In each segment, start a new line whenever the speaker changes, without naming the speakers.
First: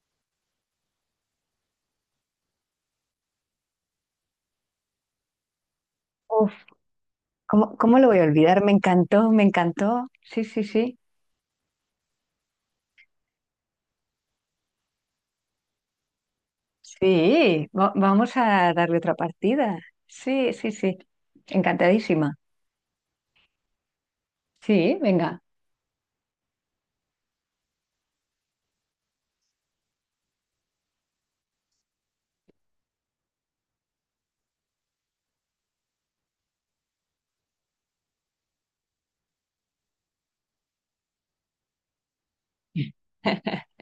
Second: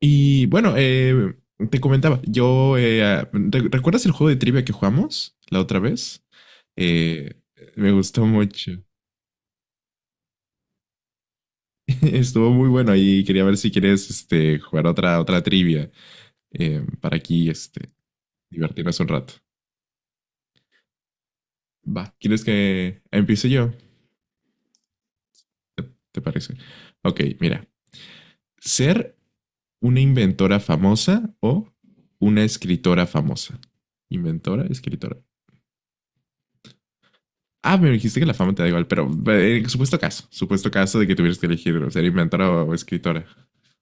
Y bueno, te comentaba, yo, ¿recuerdas el juego de trivia que jugamos la otra vez?
Uf,
Eh,
¿cómo,
Me
cómo lo voy a
gustó
olvidar? Me
mucho.
encantó, me encantó. Sí, sí, sí.
Estuvo muy bueno y quería ver si quieres este, jugar otra trivia para aquí
Sí,
este,
vamos a darle
divertirnos un
otra
rato.
partida. Sí, sí, sí.
Va,
Encantadísima.
¿quieres que empiece yo?
Sí, venga.
¿Te parece? Ok, mira, ser una inventora famosa o una escritora famosa. Inventora, escritora. Ah, me dijiste que la fama te da igual, pero en supuesto caso de que tuvieras que elegir ser inventora o escritora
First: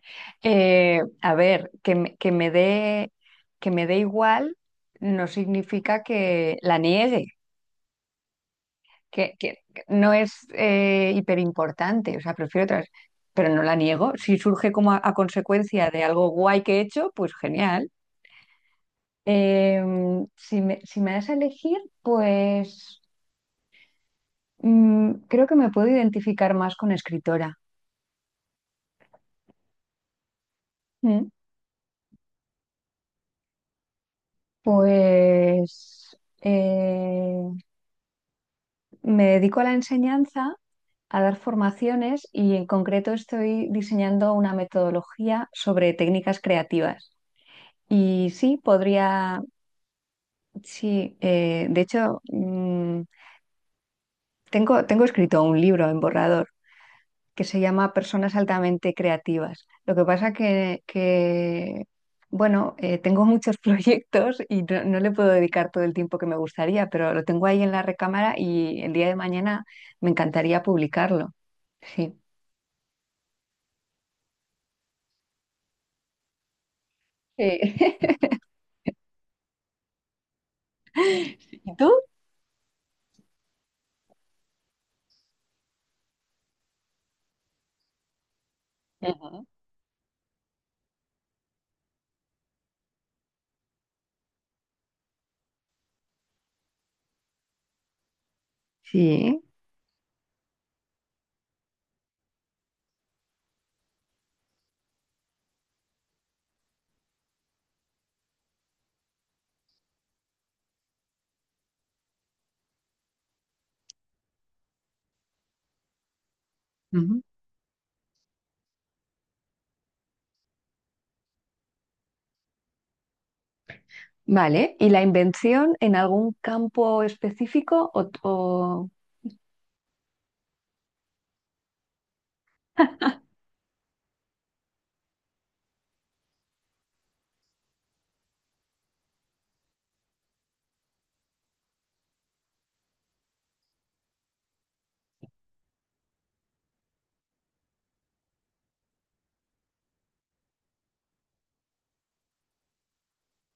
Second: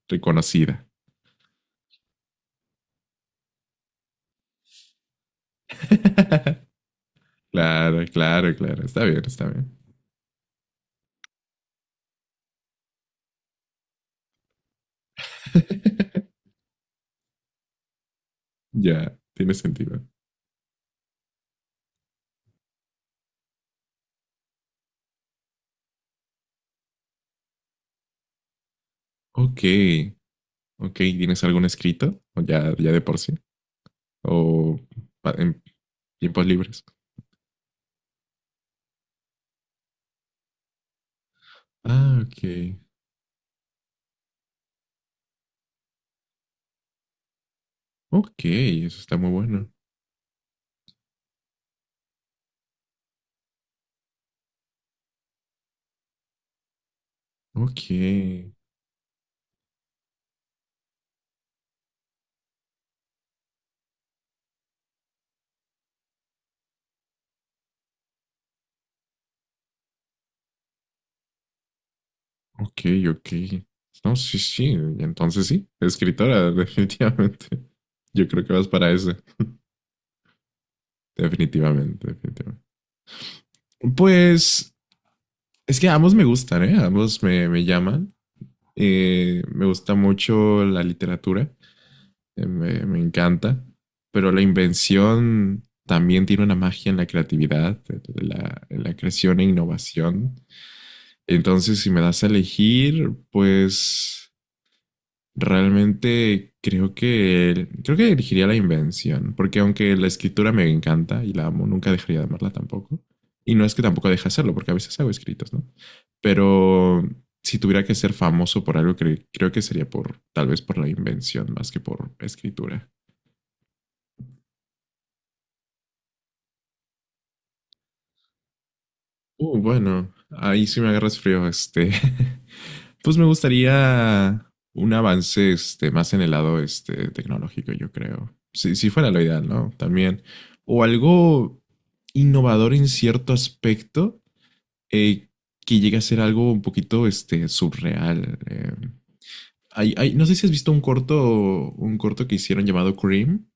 reconocida.
A ver, que me dé igual no significa que la niegue,
Claro, claro, claro. Está bien, está
que
bien.
no es hiperimportante, o sea, prefiero otras, pero no la niego. Si surge como a consecuencia de algo guay que he hecho, pues genial.
Ya, tiene sentido.
Si me das a elegir, pues creo que me puedo identificar más con escritora.
Ok, ok.
Mm.
¿Tienes algún escrito? ¿O ya, ya de por sí? ¿O en
Pues
tiempos libres?
eh, me dedico a la enseñanza, a dar
Ah,
formaciones
ok.
y en concreto estoy diseñando una metodología sobre técnicas creativas. Y
Ok,
sí,
eso está muy
podría,
bueno.
sí, de hecho, mm, tengo escrito un libro en borrador que se
Ok.
llama Personas altamente creativas. Lo que pasa que, bueno, tengo muchos proyectos y no, no le puedo dedicar todo el tiempo que me gustaría, pero lo tengo ahí en la recámara y el día de mañana me encantaría publicarlo. Sí.
Ok, ok. No, sí, sí. Entonces sí, escritora, definitivamente.
Sí.
Yo creo que vas para eso.
¿Y tú?
Definitivamente, definitivamente. Pues es que ambos me gustan, ¿eh? Ambos me llaman.
Ujú.
Me gusta mucho la literatura. Me encanta. Pero la invención también tiene una magia en la creatividad, en en la
Sí.
creación e innovación. Entonces, si me das a elegir, pues realmente creo que elegiría la invención, porque aunque la escritura me encanta y la amo, nunca dejaría de amarla tampoco. Y no es que tampoco deje de hacerlo, porque a veces hago escritos, ¿no? Pero
Ujú.
si tuviera que ser famoso por algo, creo que sería por tal vez por la invención más que por escritura.
Vale. ¿Y la invención en algún campo específico o,
Bueno, ahí sí me agarras frío, este. Pues me gustaría un avance este, más en el lado este, tecnológico, yo creo. Si fuera lo ideal, ¿no? También. O algo innovador en cierto aspecto eh, que llegue a ser algo un poquito este, surreal. No sé si has visto un corto que hicieron llamado Cream,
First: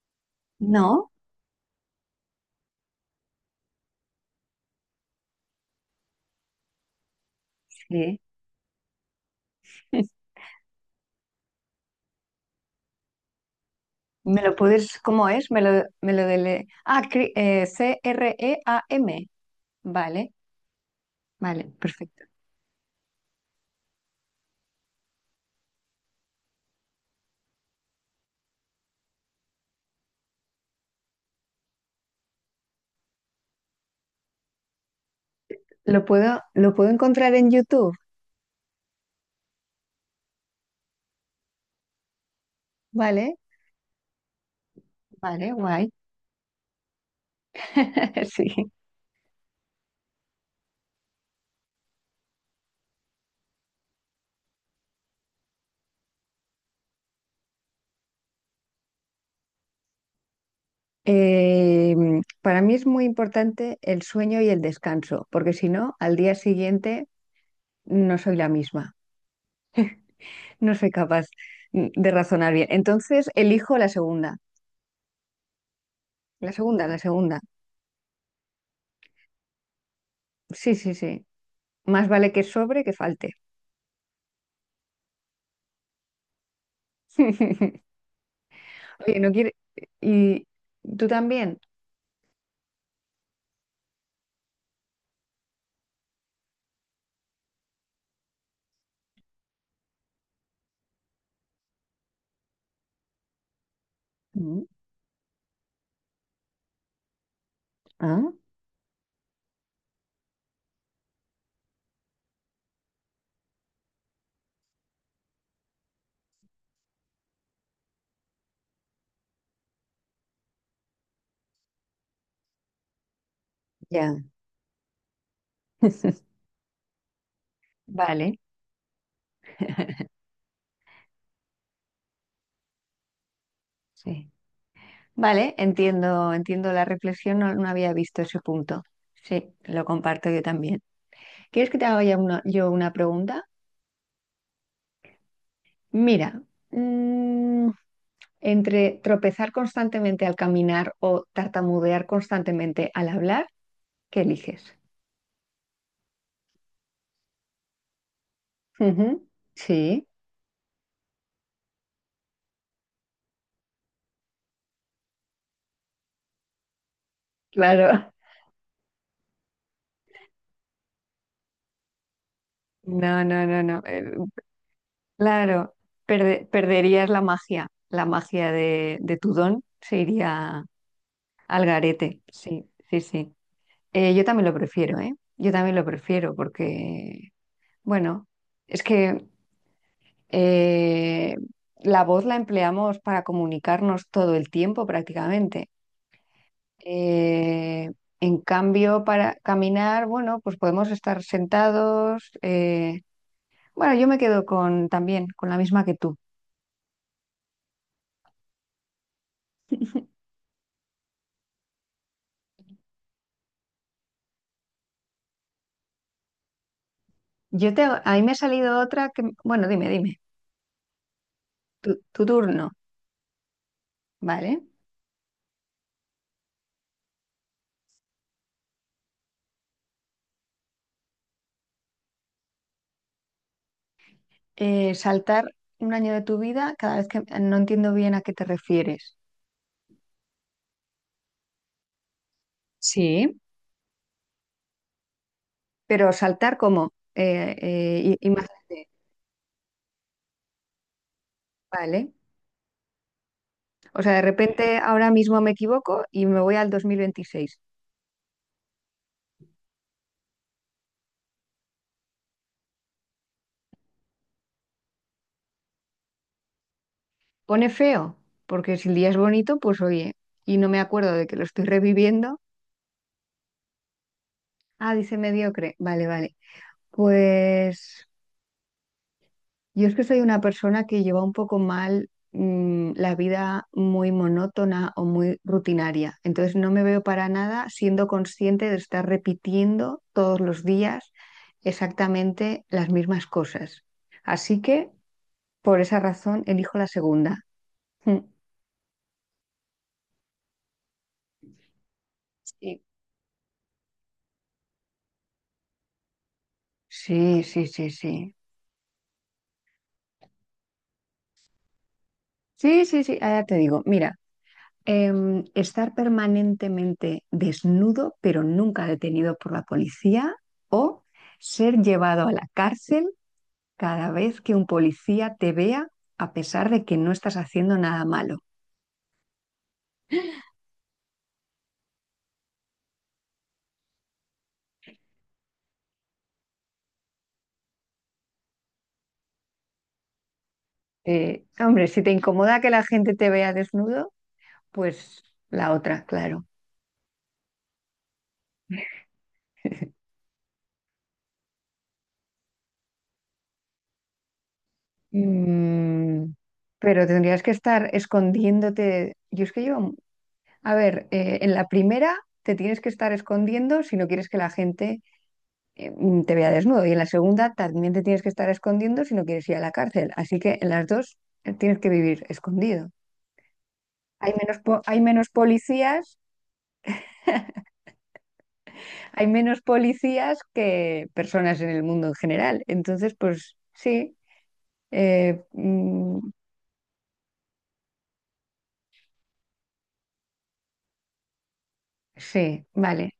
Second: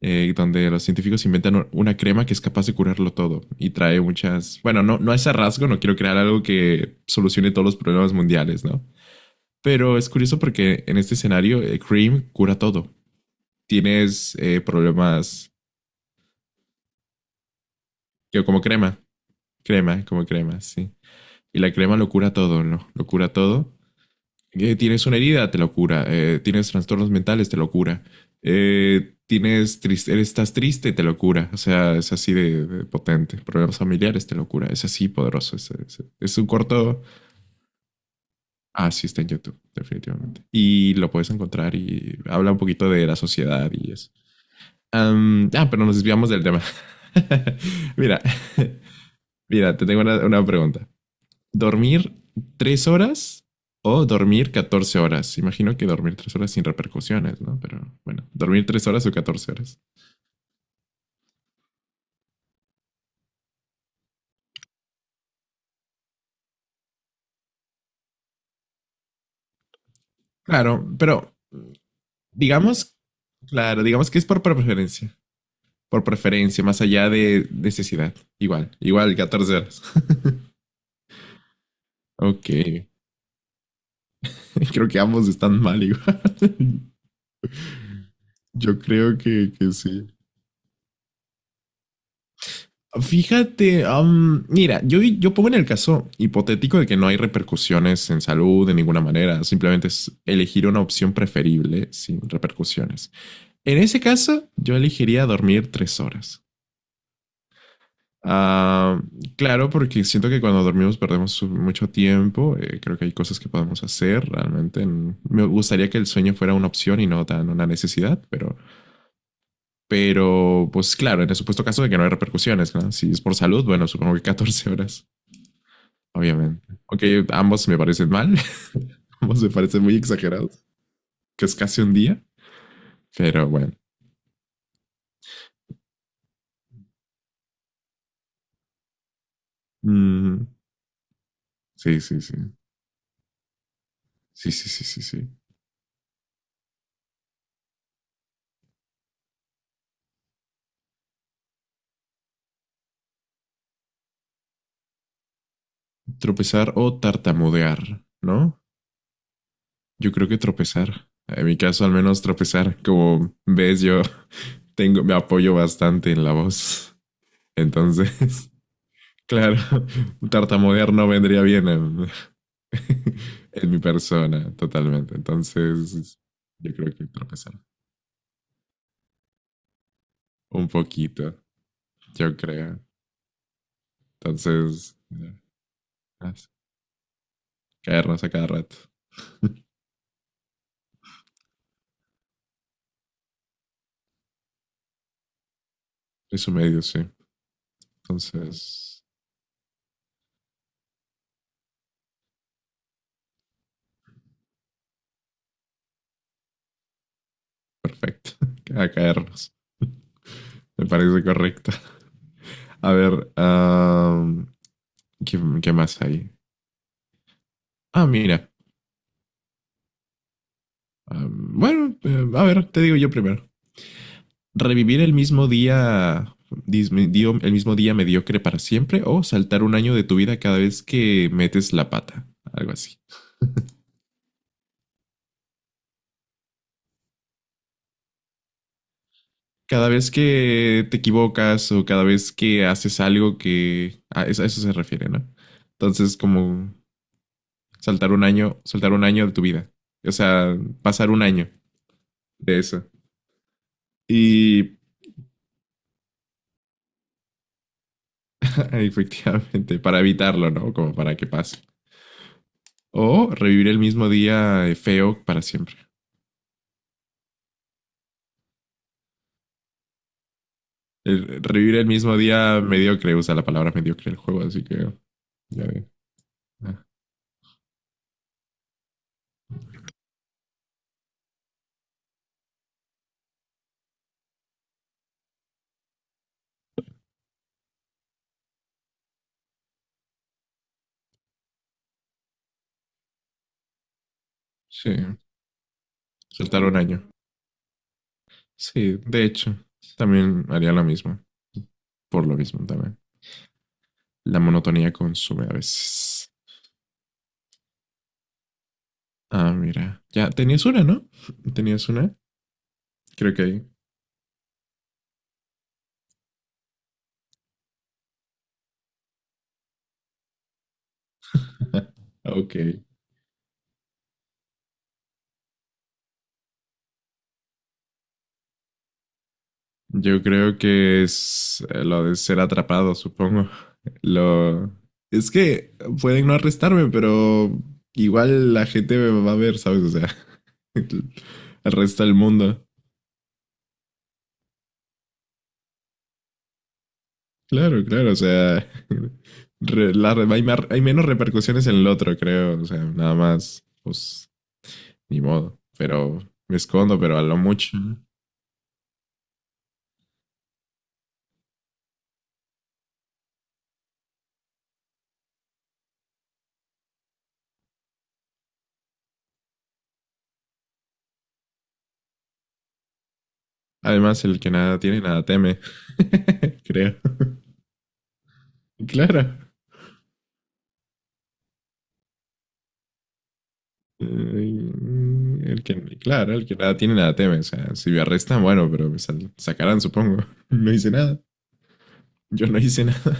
donde los
no?
científicos inventan una crema que es capaz de curarlo todo y trae muchas. Bueno, no, no es a rasgo, no quiero crear algo que solucione todos los problemas
Sí.
mundiales, ¿no? Pero es curioso porque en este escenario Cream cura todo. Tienes
¿Me lo puedes, cómo es?
problemas
Me lo, Ah,
que como crema,
Cream.
como
Vale,
crema, sí. Y la
vale,
crema lo
perfecto.
cura todo, ¿no? Lo cura todo. Tienes una herida, te lo cura. Tienes trastornos mentales, te lo cura. Tienes triste, estás triste, te lo cura. O sea, es así de potente. Problemas familiares, te lo cura. Es así poderoso. Es un
Lo puedo
corto.
encontrar en YouTube,
Ah, sí, está en YouTube, definitivamente. Y lo puedes encontrar y habla un poquito de la
¿vale?
sociedad y eso.
Vale,
Pero
guay.
nos desviamos del tema. Mira,
Sí.
mira, te tengo una pregunta. ¿Dormir tres horas o dormir 14 horas? Imagino que dormir tres horas sin repercusiones, ¿no? Pero bueno, dormir tres horas o 14 horas.
Eh, para mí es muy importante el sueño y el descanso, porque si no, al día siguiente no soy la misma, no
Claro,
soy capaz
pero
de razonar bien.
digamos,
Entonces, elijo
claro,
la
digamos que es
segunda,
por preferencia. Por
la
preferencia, más
segunda, la
allá
segunda.
de necesidad. Igual, igual, 14 horas.
Sí, sí, sí. Más vale que
Ok,
sobre que falte.
creo que ambos están mal igual. Yo creo
Oye, no quiere...
que sí.
¿Y tú también?
Fíjate, mira, yo pongo en el caso hipotético de que no hay repercusiones en salud de ninguna manera, simplemente es elegir una opción preferible sin repercusiones. En ese caso,
Mm.
yo elegiría dormir tres horas.
Ah,
Ah, claro, porque siento que cuando dormimos perdemos mucho tiempo, creo que hay cosas que podemos hacer realmente. Me gustaría que el sueño fuera una opción y no tan una necesidad, pero. Pero, pues claro, en el supuesto caso de que no hay repercusiones, ¿no? Si es por salud, bueno, supongo
ya.
que 14 horas. Obviamente. Ok, ambos me parecen mal.
Vale.
Ambos me parecen muy exagerados. Que es casi un día. Pero bueno.
Sí. Vale, entiendo, entiendo la reflexión, no, no había visto ese punto. Sí, lo comparto yo
Mm,
también. ¿Quieres que te
sí,
haga ya
sí, sí.
yo una pregunta?
Sí, sí, sí, sí, sí.
Mira, mm, entre tropezar constantemente al caminar o tartamudear constantemente al hablar, ¿qué eliges?
Tropezar o tartamudear, ¿no?
Ujú. Sí,
Yo creo que tropezar. En mi caso, al menos tropezar. Como ves, yo tengo, me apoyo bastante en la voz.
claro.
Entonces, claro, tartamudear no vendría bien en,
No, no, no,
en mi
no.
persona, totalmente.
Claro,
Entonces, yo creo que
perderías
tropezar.
la magia de tu don se iría
Un poquito,
al garete.
yo
Sí,
creo.
sí, sí. Yo también lo
Entonces,
prefiero, ¿eh? Yo también lo prefiero
as-
porque,
caernos
bueno,
a cada rato.
es que eh, la voz la empleamos para comunicarnos todo el tiempo prácticamente.
Es un medio, sí.
Eh, en cambio,
Entonces,
para caminar, bueno, pues podemos estar sentados. Bueno, yo me quedo con también con la misma que tú.
perfecto. A caernos. Me parece correcto. A ver, am, qué más hay?
A
Ah,
mí me ha
mira.
salido otra que, bueno, dime, dime,
Am, bueno,
tu
a
turno,
ver, te digo yo primero.
¿vale?
¿Revivir el mismo día, el mismo día mediocre para siempre o saltar un año de tu vida cada vez que metes la pata? Algo así.
Saltar un año de tu vida, cada vez que no entiendo bien a qué te refieres.
Cada vez que te equivocas o cada vez que haces
Sí,
algo que a eso se refiere, ¿no?
pero
Entonces,
saltar
como
como imagínate,
saltar un año de tu vida. O sea, pasar un año
vale.
de eso.
O sea, de repente
Y
ahora mismo me equivoco y me voy al 2026.
efectivamente, para evitarlo, ¿no? Como para que pase. O revivir el mismo día feo para siempre.
Pone feo, porque si el día es bonito, pues oye, y no me acuerdo de que lo estoy
Revivir el mismo
reviviendo.
día mediocre, usa la palabra mediocre el juego, así que.
Ah, dice
ya
mediocre.
de-
Vale, vale.
ah,
Pues yo es que soy una persona que lleva un poco mal la vida muy monótona o muy rutinaria. Entonces no me veo para nada siendo consciente de estar repitiendo todos los días exactamente las mismas cosas. Así que
sí,
por esa razón
saltar un
elijo la
año.
segunda. Mm.
Sí, de hecho, también haría lo mismo. Por lo mismo
Sí.
también. La monotonía consume a veces.
Sí, sí, sí, sí.
Ah, mira. Ya, tenías una, ¿no? ¿Tenías una?
Sí, sí, sí,
Creo
ah,
que
ya te
ahí.
digo. Mira. Estar permanentemente desnudo, pero nunca detenido por la policía, o ser llevado a la
Ok.
cárcel cada vez que un policía te vea, a pesar de que no estás haciendo nada malo.
Yo creo que es lo de ser atrapado, supongo. Lo. Es que pueden no arrestarme, pero igual la gente me va a ver, ¿sabes? O sea, el
Hombre, si
resto
te
del
incomoda
mundo.
que la gente te vea desnudo, pues la otra, claro.
Claro, claro, o sea, hay menos repercusiones en el otro, creo. O sea, nada más, pues ni modo, pero
Mm,
me escondo,
pero
pero a lo
tendrías que
mucho.
estar
¿No?
escondiéndote. Yo es que yo, a ver, en la primera te tienes que estar escondiendo si no quieres que la gente te vea desnudo. Y en la segunda también te tienes que estar escondiendo si no quieres ir a la cárcel. Así que en las dos tienes que vivir escondido.
Además,
Hay
el que
menos,
nada tiene, nada teme, creo.
hay
Claro.
menos policías que personas en el mundo en general. Entonces, pues sí,
Eh,
eh,
el que,
mm,
claro, el que nada tiene, nada teme. O sea, si me arrestan, bueno, pero me sacarán, supongo. No hice nada. Yo no
sí,
hice nada.
vale.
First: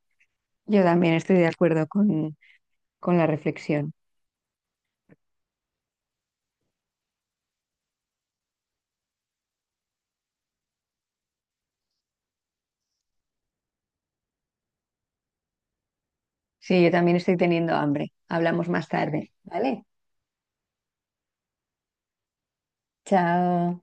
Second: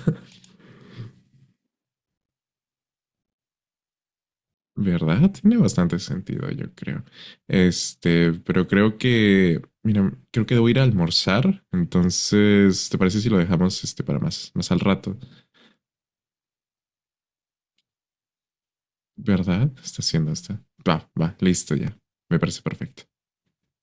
Yo también estoy de acuerdo con la reflexión.
¿Verdad? Tiene bastante sentido, yo creo. Este, pero creo que, mira, creo que debo ir a almorzar. Entonces, ¿te parece si lo dejamos este para más, más al rato?
Sí, yo también estoy teniendo hambre. Hablamos más tarde,
¿Verdad?
¿vale?
Está haciendo esto. Va, va, listo ya. Me parece perfecto.
Chao.